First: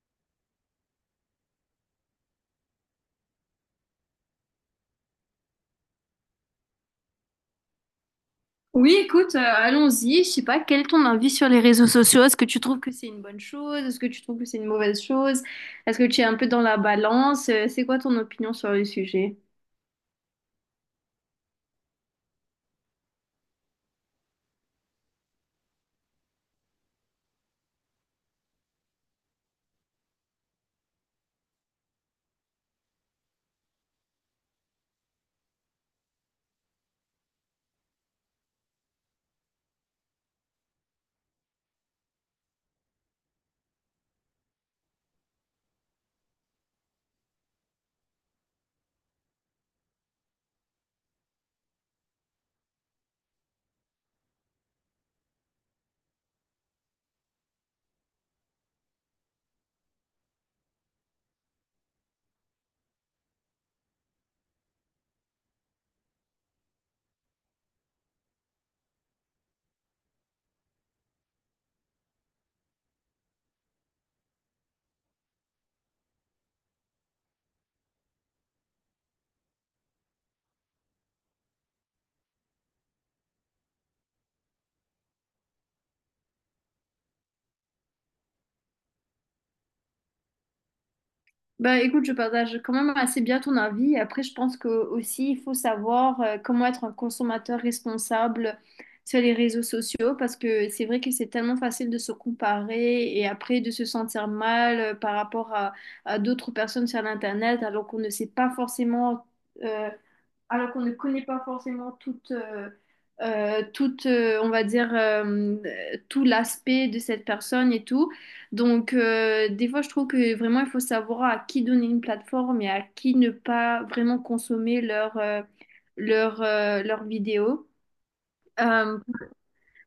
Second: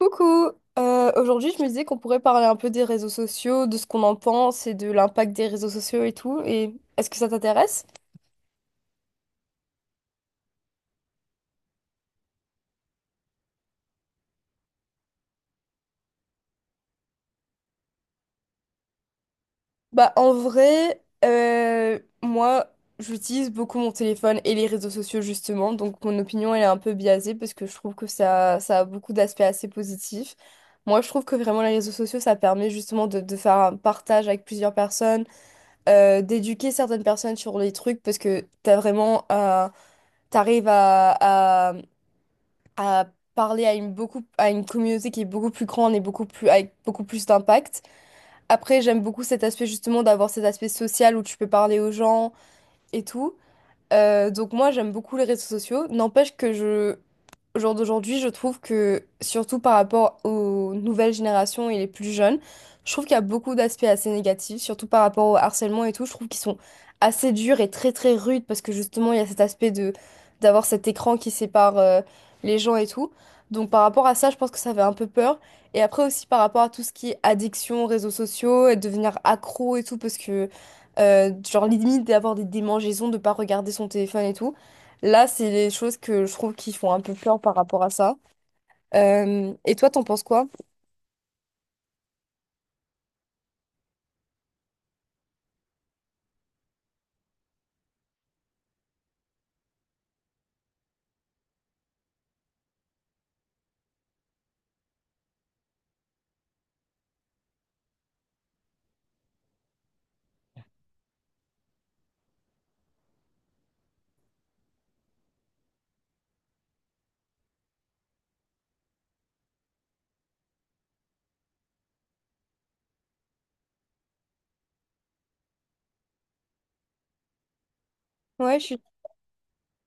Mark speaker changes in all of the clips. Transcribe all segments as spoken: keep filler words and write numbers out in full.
Speaker 1: Coucou! Euh, aujourd'hui, je me disais qu'on pourrait parler un peu des réseaux sociaux, de ce qu'on en pense et de l'impact des réseaux sociaux et tout. Et est-ce que ça t'intéresse?
Speaker 2: Oui, écoute, euh, allons-y. Je sais pas, quel est ton avis sur les réseaux sociaux? Est-ce que tu trouves que c'est une bonne chose? Est-ce que tu trouves que c'est une mauvaise chose? Est-ce que tu es un peu dans la balance? Euh, C'est quoi ton opinion sur le sujet?
Speaker 1: Bah, en vrai, euh, moi, j'utilise beaucoup mon téléphone et les réseaux sociaux justement. Donc, mon opinion, elle est un peu biaisée parce que je trouve que ça, ça a beaucoup d'aspects assez positifs. Moi, je trouve que vraiment les réseaux sociaux, ça permet justement de, de faire un partage avec plusieurs personnes, euh, d'éduquer certaines personnes sur les trucs parce que t'as vraiment un t'arrives à, à parler à une, beaucoup, à une communauté qui est beaucoup plus grande et beaucoup plus, avec beaucoup plus d'impact. Après, j'aime beaucoup cet aspect justement d'avoir cet aspect social où tu peux parler aux gens et tout. Euh, donc moi j'aime beaucoup les réseaux sociaux. N'empêche que je, au jour d'aujourd'hui, je trouve que surtout par rapport aux nouvelles générations et les plus jeunes, je trouve qu'il y a beaucoup d'aspects assez négatifs, surtout par rapport au harcèlement et tout. Je trouve qu'ils sont assez durs et très très rudes parce que justement il y a cet aspect de d'avoir cet écran qui sépare euh, les gens et tout. Donc par rapport à ça, je pense que ça fait un peu peur. Et après aussi par rapport à tout ce qui est addiction, réseaux sociaux et devenir accro et tout parce que euh, genre limite d'avoir des démangeaisons, de pas regarder son téléphone et tout. Là, c'est les choses que je trouve qui font un peu peur par rapport à ça. Euh, et toi, t'en penses quoi?
Speaker 2: Bah écoute, je partage quand même assez bien ton avis. Après, je pense que aussi il faut savoir euh, comment être un consommateur responsable sur les réseaux sociaux parce que c'est vrai que c'est tellement facile de se comparer et après de se sentir mal euh, par rapport à, à d'autres personnes sur l'internet alors qu'on ne sait pas forcément euh, alors qu'on ne connaît pas forcément toute, euh, euh, toute euh, on va dire, euh, tout l'aspect de cette personne et tout. Donc, euh, des fois, je trouve que vraiment, il faut savoir à qui donner une plateforme et à qui ne pas vraiment consommer leur, euh, leur, euh, leurs vidéos.
Speaker 1: Ouais, je suis...
Speaker 2: Euh,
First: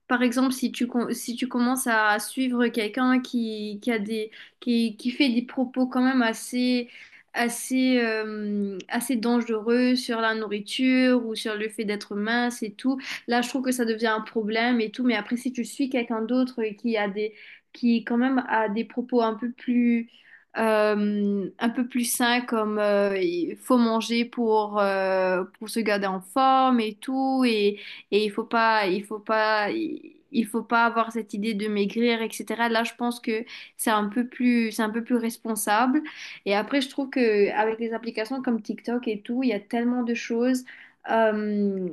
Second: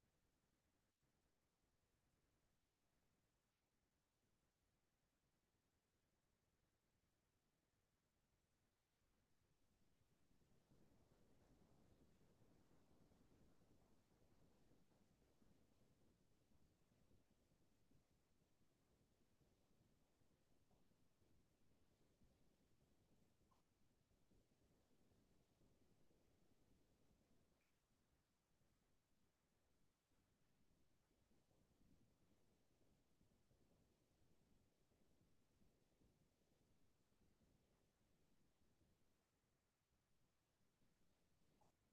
Speaker 2: Par exemple, si tu, com- si tu commences à suivre quelqu'un qui, qui a des, qui, qui fait des propos quand même assez, assez, euh, assez dangereux sur la nourriture ou sur le fait d'être mince et tout, là, je trouve que ça devient un problème et tout. Mais après, si tu suis quelqu'un d'autre qui a des, qui quand même a des propos un peu plus, euh, un peu plus sain comme euh, il faut manger pour, euh, pour se garder en forme et tout et et il faut pas, il faut pas, il faut pas avoir cette idée de maigrir, et cetera. Là, je pense que c'est un peu plus, c'est un peu plus responsable. Et après, je trouve que avec les applications comme TikTok et tout, il y a tellement de choses euh,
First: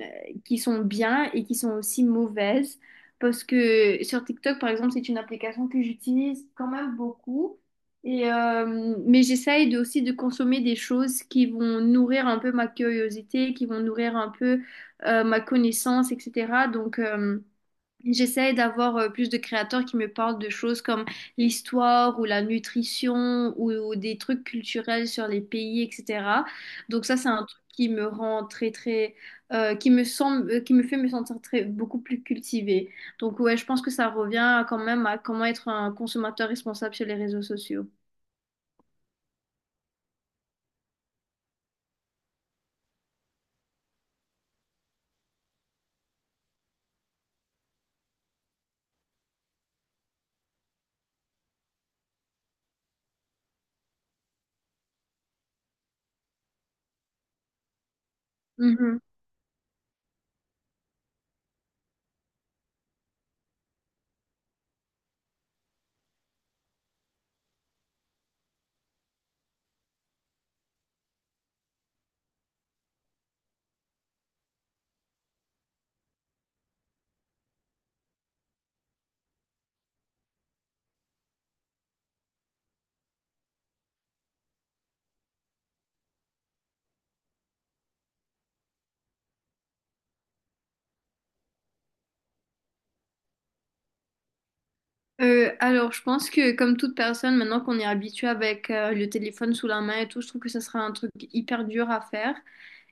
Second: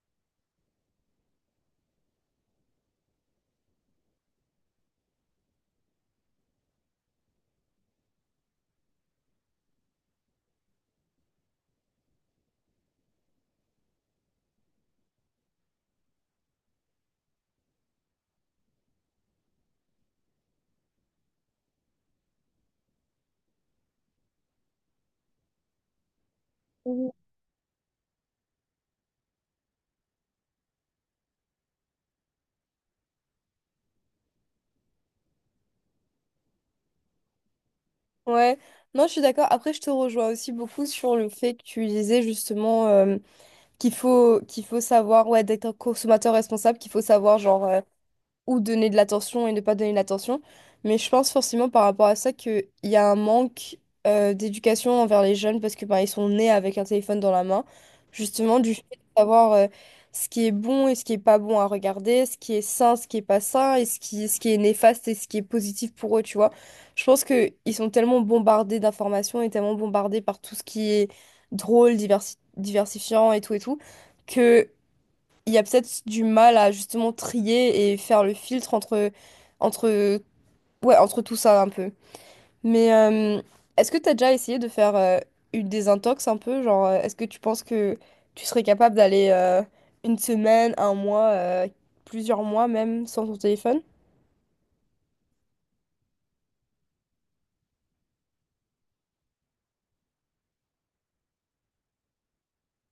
Speaker 2: qui sont bien et qui sont aussi mauvaises. Parce que sur TikTok, par exemple, c'est une application que j'utilise quand même beaucoup. Et euh, mais j'essaye de, aussi de consommer des choses qui vont nourrir un peu ma curiosité, qui vont nourrir un peu euh, ma connaissance, et cetera. Donc, euh, j'essaie d'avoir euh, plus de créateurs qui me parlent de choses comme l'histoire ou la nutrition ou, ou des trucs culturels sur les pays, et cetera. Donc, ça, c'est un truc qui me rend très, très, euh, qui me semble, euh, qui me fait me sentir très, beaucoup plus cultivée. Donc, ouais, je pense que ça revient quand même à comment être un consommateur responsable sur les réseaux sociaux.
Speaker 1: Ouais. Non, je suis d'accord. Après, je te rejoins aussi beaucoup sur le fait que tu disais justement euh, qu'il faut, qu'il faut savoir, ouais, d'être un consommateur responsable, qu'il faut savoir, genre, euh, ou donner de l'attention et ne pas donner de l'attention. Mais je pense forcément par rapport à ça qu'il y a un manque euh, d'éducation envers les jeunes parce que bah, ils sont nés avec un téléphone dans la main, justement du fait de
Speaker 2: Mhm.
Speaker 1: savoir euh, ce qui est bon et ce qui est pas bon à regarder, ce qui est sain, ce qui est pas sain, et ce qui, ce qui est néfaste et ce qui est positif pour eux, tu vois. Je pense que ils sont tellement bombardés d'informations et tellement bombardés par tout ce qui est drôle, diversi- diversifiant et tout et tout. Que il y a peut-être du mal à justement trier et faire le filtre entre, entre, ouais, entre tout ça un peu. Mais euh, est-ce que tu as déjà essayé de faire euh, une désintox un peu? Genre, euh, est-ce que tu penses que tu serais capable d'aller euh, une semaine, un mois, euh, plusieurs mois même sans ton téléphone?
Speaker 2: Euh, alors, je pense que comme toute personne, maintenant qu'on est habitué avec euh, le téléphone sous la main et tout, je trouve que ça sera un truc hyper dur à faire.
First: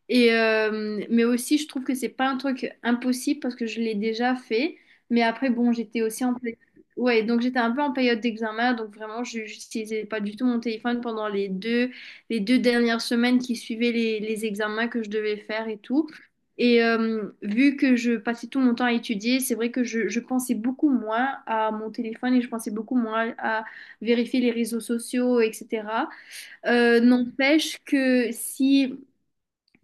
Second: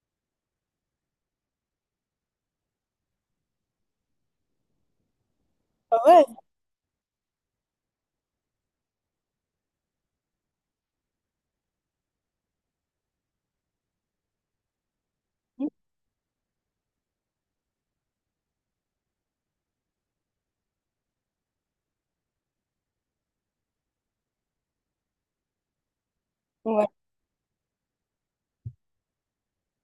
Speaker 2: Et euh, mais aussi, je trouve que c'est pas un truc impossible parce que je l'ai déjà fait. Mais après, bon,
Speaker 1: Ah
Speaker 2: j'étais
Speaker 1: ouais.
Speaker 2: aussi en période... Ouais, donc j'étais un peu en période d'examen, donc vraiment, je n'utilisais pas du tout mon téléphone pendant les deux les deux dernières semaines qui suivaient les, les examens que je devais faire et tout. Et euh, vu que je passais tout mon temps à étudier, c'est vrai que je, je pensais beaucoup moins à mon téléphone et je pensais beaucoup moins à vérifier les réseaux sociaux, et cetera.
Speaker 1: Ouais,
Speaker 2: Euh, n'empêche que si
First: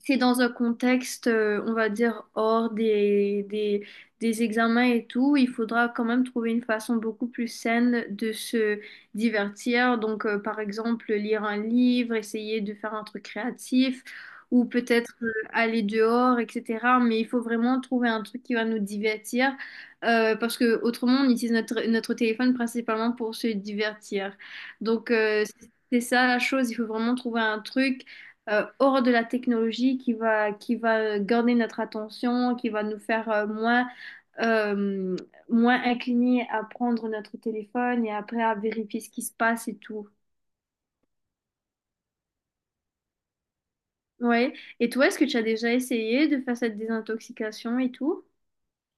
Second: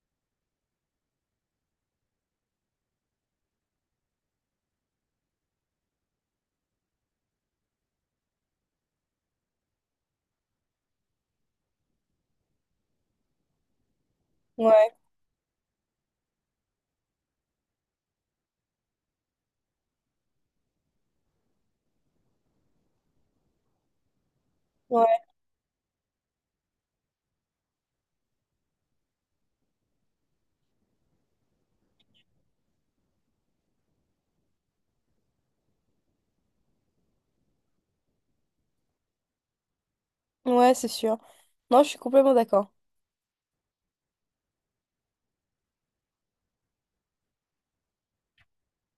Speaker 2: c'est dans un contexte, euh, on va dire, hors des, des, des examens et tout, il faudra quand même trouver une façon beaucoup plus saine de se divertir. Donc, euh, par exemple, lire un livre, essayer de faire un truc créatif ou
Speaker 1: ouais,
Speaker 2: peut-être euh, aller dehors, et cetera. Mais il faut vraiment trouver un truc qui va nous divertir euh, parce que autrement, on utilise notre, notre téléphone principalement pour se divertir. Donc,
Speaker 1: ouais,
Speaker 2: euh, c'est ça la chose, il faut vraiment trouver un truc euh, hors de la technologie qui va, qui va euh, garder notre attention, qui va nous faire euh, moins, euh, moins inclinés à prendre notre téléphone et après à vérifier ce qui se passe et tout.
Speaker 1: ouais, c'est sûr. Non, je suis complètement d'accord.
Speaker 2: Ouais. Et toi, est-ce que tu as déjà essayé de faire cette désintoxication et tout?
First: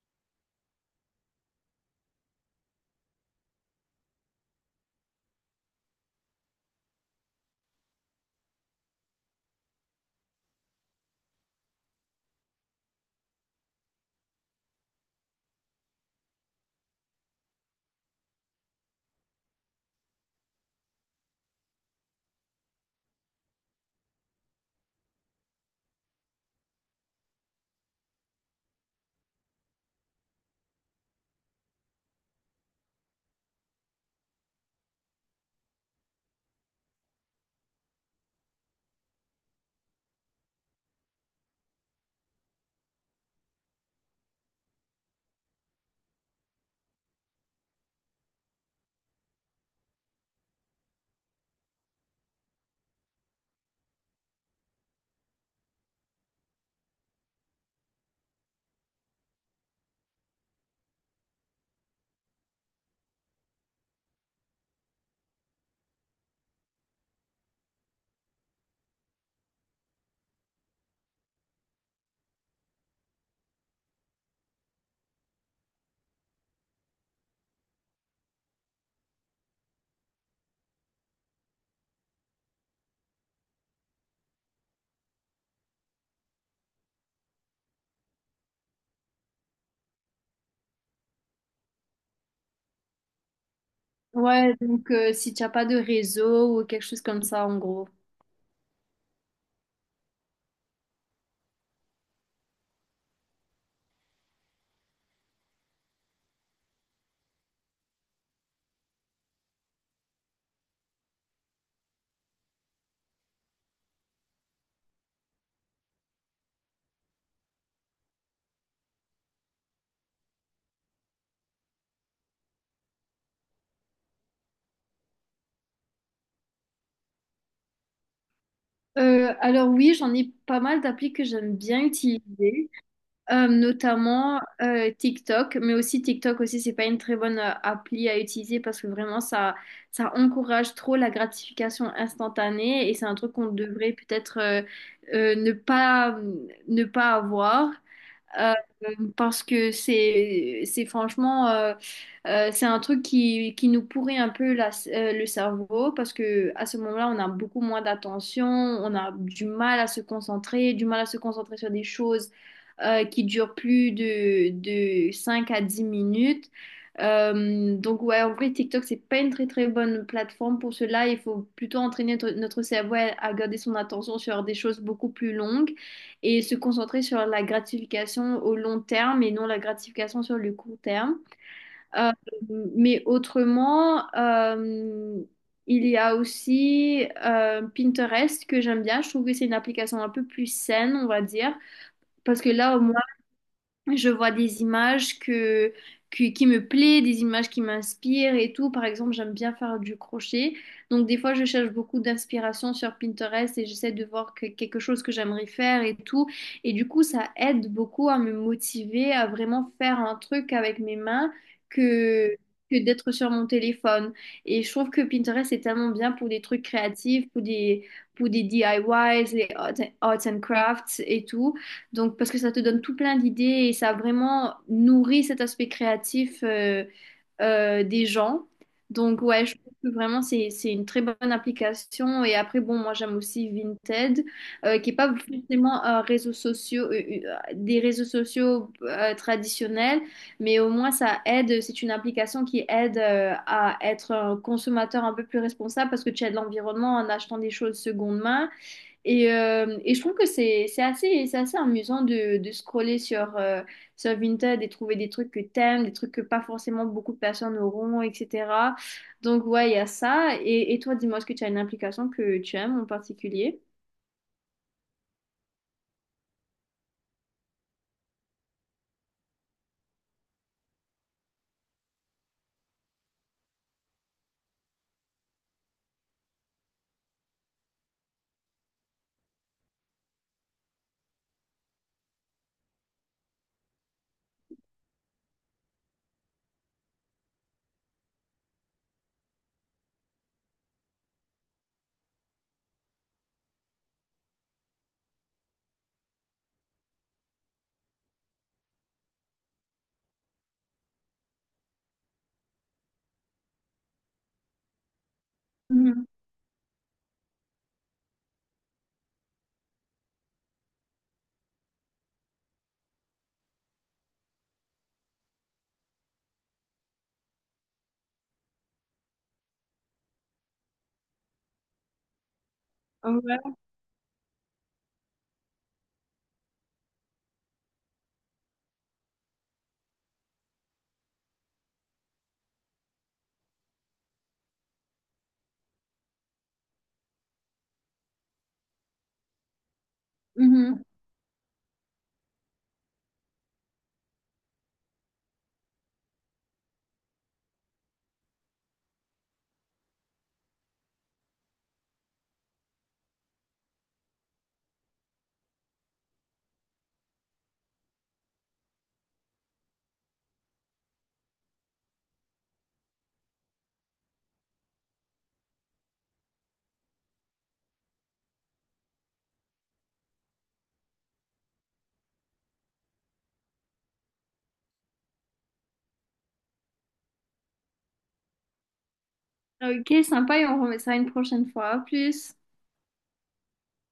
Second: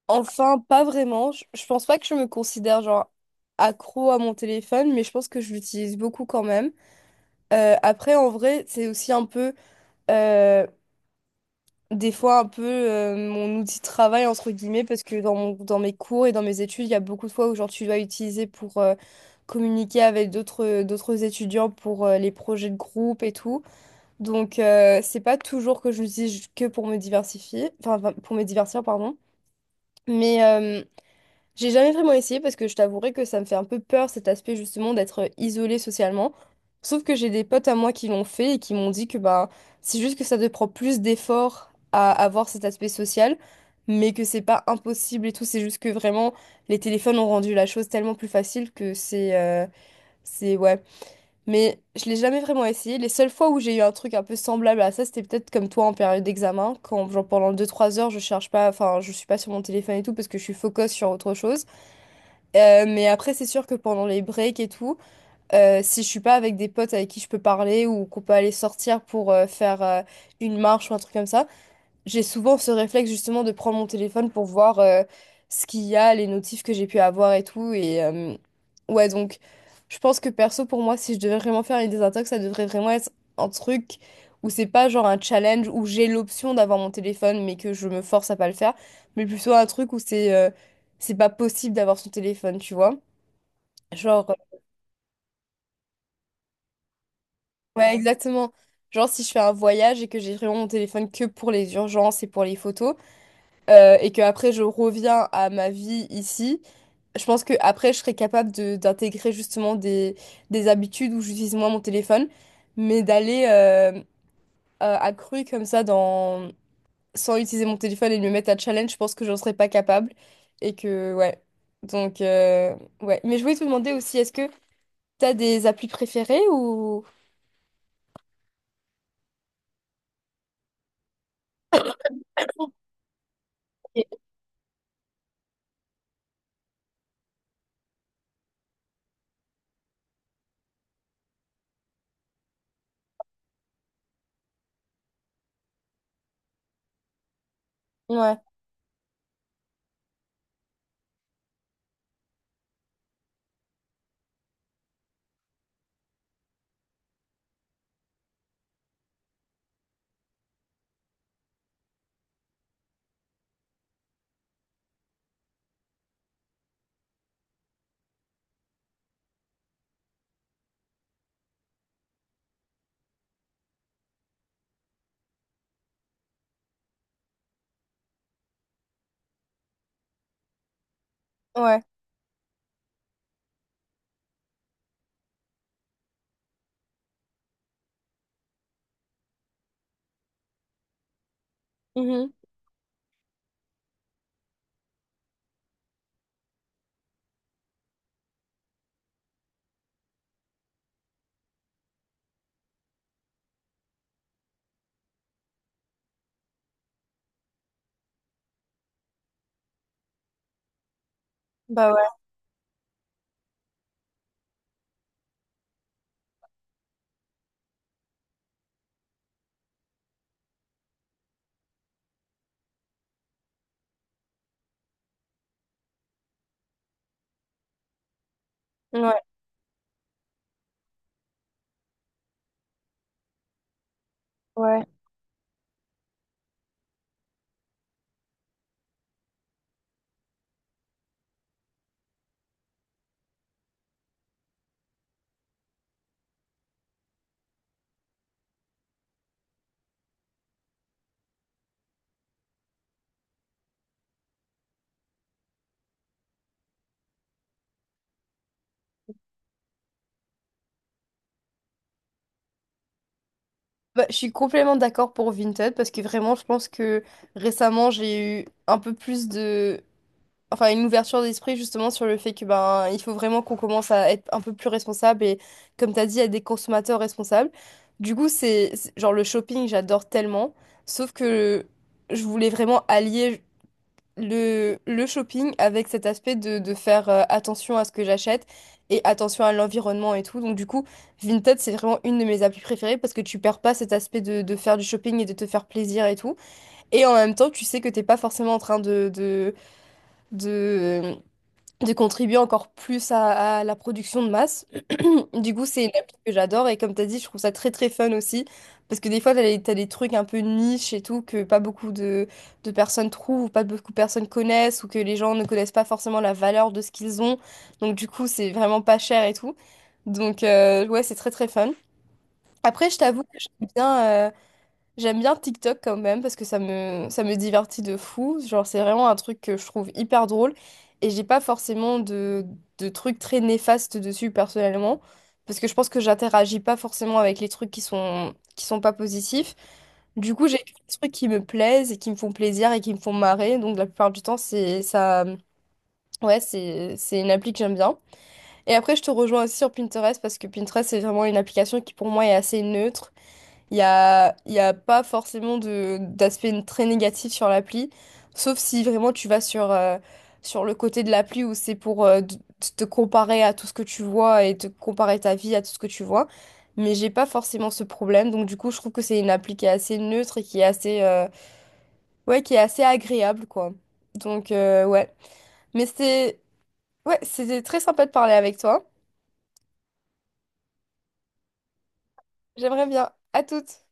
Speaker 1: Enfin, pas vraiment. Je, je pense pas que je me considère genre accro à mon téléphone, mais je pense que je l'utilise beaucoup quand même. Euh, après, en vrai, c'est aussi un peu, euh, des fois, un peu euh, mon outil de travail, entre guillemets, parce que dans mon- dans mes cours et dans mes études, il y a beaucoup de fois où genre, tu dois utiliser pour euh, communiquer avec d'autres euh, d'autres étudiants pour euh, les projets de groupe et tout. Donc, euh, c'est pas toujours que je l'utilise que pour me diversifier, enfin, enfin, pour me divertir, pardon. Mais, euh, j'ai jamais vraiment essayé parce que je t'avouerai que ça me fait un peu peur cet aspect justement d'être euh, isolée socialement. Sauf que j'ai des potes à moi qui l'ont fait et qui m'ont dit que bah c'est juste que ça te prend plus d'efforts à avoir cet aspect social, mais que c'est pas impossible et tout. C'est juste que vraiment les téléphones ont rendu la chose tellement plus facile que c'est euh, c'est ouais. Mais je l'ai jamais vraiment essayé. Les seules fois où j'ai eu un truc un peu semblable à ça, c'était peut-être comme toi en période d'examen, quand genre pendant deux trois heures je cherche pas, enfin je suis pas sur mon téléphone et tout parce que je suis focus sur autre chose. Euh, mais après, c'est sûr que pendant les breaks et tout, euh, si je suis pas avec des potes avec qui je peux parler ou qu'on peut aller sortir pour euh, faire euh, une marche ou un truc comme ça, j'ai souvent ce réflexe justement de prendre mon téléphone pour voir euh, ce qu'il y a, les notifs que j'ai pu avoir et tout. Et euh, ouais, donc je pense que perso, pour moi, si je devais vraiment faire une désintox, ça devrait vraiment être un truc où c'est pas genre un challenge où j'ai l'option d'avoir mon téléphone mais que je me force à pas le faire, mais plutôt un truc où c'est euh, c'est pas possible d'avoir son téléphone, tu vois. Genre, euh,
Speaker 2: Ouais, donc euh, si tu n'as pas de réseau ou quelque chose comme ça, en gros.
Speaker 1: ouais, exactement. Genre, si je fais un voyage et que j'ai vraiment mon téléphone que pour les urgences et pour les photos, euh, et que après je reviens à ma vie ici, je pense que après je serais capable de d'intégrer justement des, des habitudes où j'utilise moins mon téléphone, mais d'aller euh, à à cru comme ça dans... sans utiliser mon téléphone et de me mettre à challenge, je pense que j'en serais pas capable. Et que, ouais. Donc, euh, ouais. Mais je voulais te demander aussi, est-ce que t'as des applis préférées ou...
Speaker 2: Euh, alors oui, j'en ai pas mal d'applis que j'aime bien utiliser. Euh, notamment euh, TikTok, mais aussi TikTok aussi, c'est pas une très bonne euh, appli à utiliser parce que vraiment ça, ça encourage trop la gratification instantanée et c'est un truc qu'on devrait peut-être euh, euh, ne pas, ne pas avoir.
Speaker 1: Ouais,
Speaker 2: Euh, Parce que c'est c'est franchement euh, euh, c'est un truc qui, qui nous pourrit un peu la- euh, le cerveau parce que à ce moment-là on a beaucoup moins d'attention, on a du mal à se concentrer, du mal à se concentrer sur des choses euh, qui durent plus de, de cinq à dix minutes. Euh, donc ouais, en vrai TikTok c'est pas une très très bonne plateforme pour cela, il faut plutôt entraîner notre, notre cerveau à à garder son attention sur des choses beaucoup plus longues et se concentrer sur la gratification au long terme et non la gratification sur le court terme.
Speaker 1: ouais.
Speaker 2: Euh, mais autrement, euh, il y a aussi euh, Pinterest que j'aime bien. Je trouve que c'est une application un peu plus saine, on va dire,
Speaker 1: Mhm.
Speaker 2: parce que là, au je vois des images que, que- qui me plaisent, des images qui m'inspirent et tout. Par exemple, j'aime bien faire du crochet. Donc, des fois, je cherche beaucoup d'inspiration sur Pinterest et j'essaie de voir que- quelque chose que j'aimerais faire et tout. Et du coup, ça aide beaucoup à me motiver à vraiment faire un truc avec mes mains
Speaker 1: Bah ouais,
Speaker 2: que, que d'être sur mon téléphone. Et je trouve que Pinterest est tellement bien pour des trucs créatifs, pour des, pour des D I Ys, les arts and arts and crafts et tout. Donc, parce que ça te donne tout plein d'idées et ça vraiment nourrit cet aspect créatif euh, euh, des gens.
Speaker 1: ouais,
Speaker 2: Donc, ouais, je trouve que vraiment, c'est, c'est une très bonne application. Et après, bon, moi, j'aime aussi Vinted, euh,
Speaker 1: ouais.
Speaker 2: qui n'est pas forcément un réseau social, des réseaux sociaux euh, traditionnels, mais au moins, ça aide. C'est une application qui aide euh, à être un consommateur un peu plus responsable parce que tu aides l'environnement en achetant des choses seconde main. Et, euh, et je trouve que c'est c'est assez, c'est assez amusant de, de scroller sur, euh, sur Vinted et trouver des trucs que t'aimes, des trucs que pas forcément beaucoup de personnes auront, et cetera. Donc ouais, il y a ça. Et, et toi, dis-moi, est-ce que tu as une application que tu aimes en particulier?
Speaker 1: Bah, je suis complètement d'accord pour Vinted parce que vraiment, je pense que récemment, j'ai eu un peu plus de... Enfin, une ouverture d'esprit justement sur le fait que ben, il faut vraiment qu'on commence à être un peu plus responsable et comme tu as dit, à des consommateurs responsables. Du coup, c'est c'est- genre le shopping, j'adore tellement. Sauf que je voulais vraiment allier. le, le shopping avec cet aspect de, de faire euh, attention à ce que j'achète et attention à l'environnement et tout. Donc du coup, Vinted, c'est vraiment une de mes applis préférées parce que tu perds pas cet aspect de, de faire du shopping et de te faire plaisir et tout. Et en même temps, tu sais que t'es pas forcément en train de, de, de, de contribuer encore plus à, à la production de masse. Du coup, c'est une
Speaker 2: Mhm.
Speaker 1: appli que j'adore et comme tu as dit, je trouve ça très très fun aussi parce que des fois, tu as, des t'as des trucs un peu niche et tout que pas beaucoup de, de personnes trouvent ou pas beaucoup de personnes connaissent ou que les gens ne connaissent pas forcément la valeur de ce qu'ils ont. Donc du coup, c'est vraiment pas cher et tout. Donc euh, ouais, c'est très très fun. Après, je t'avoue que
Speaker 2: Ouais.
Speaker 1: j'aime bien, euh, j'aime bien TikTok quand même parce que ça me, ça me divertit de fou. Genre, c'est vraiment un truc que je trouve hyper drôle et j'ai pas forcément de, de trucs très néfastes dessus personnellement parce que je pense que j'interagis pas forcément avec les trucs qui sont, qui sont pas positifs. Du coup, j'ai
Speaker 2: Mhm.
Speaker 1: des trucs qui me plaisent et qui me font plaisir et qui me font marrer. Donc, la plupart du temps, c'est ça. Ouais, c'est, c'est une appli que j'aime bien. Et après, je te rejoins aussi sur Pinterest parce que Pinterest, c'est vraiment une application qui pour moi est assez neutre. Il y a, il y a pas forcément de d'aspect très négatif sur l'appli, sauf si vraiment tu vas sur, euh, sur le côté de l'appli où c'est pour euh, d- te comparer à tout ce que tu vois et te comparer ta vie à tout ce que tu vois. Mais j'ai pas forcément ce problème, donc du coup je trouve que c'est une appli qui est assez neutre et qui est assez, euh, ouais, qui est assez agréable, quoi. Donc euh, ouais. Mais c'est Ouais, c'était très sympa de parler avec toi.
Speaker 2: Ok, sympa et on remet ça une prochaine fois. À plus.
Speaker 1: J'aimerais bien. À toutes.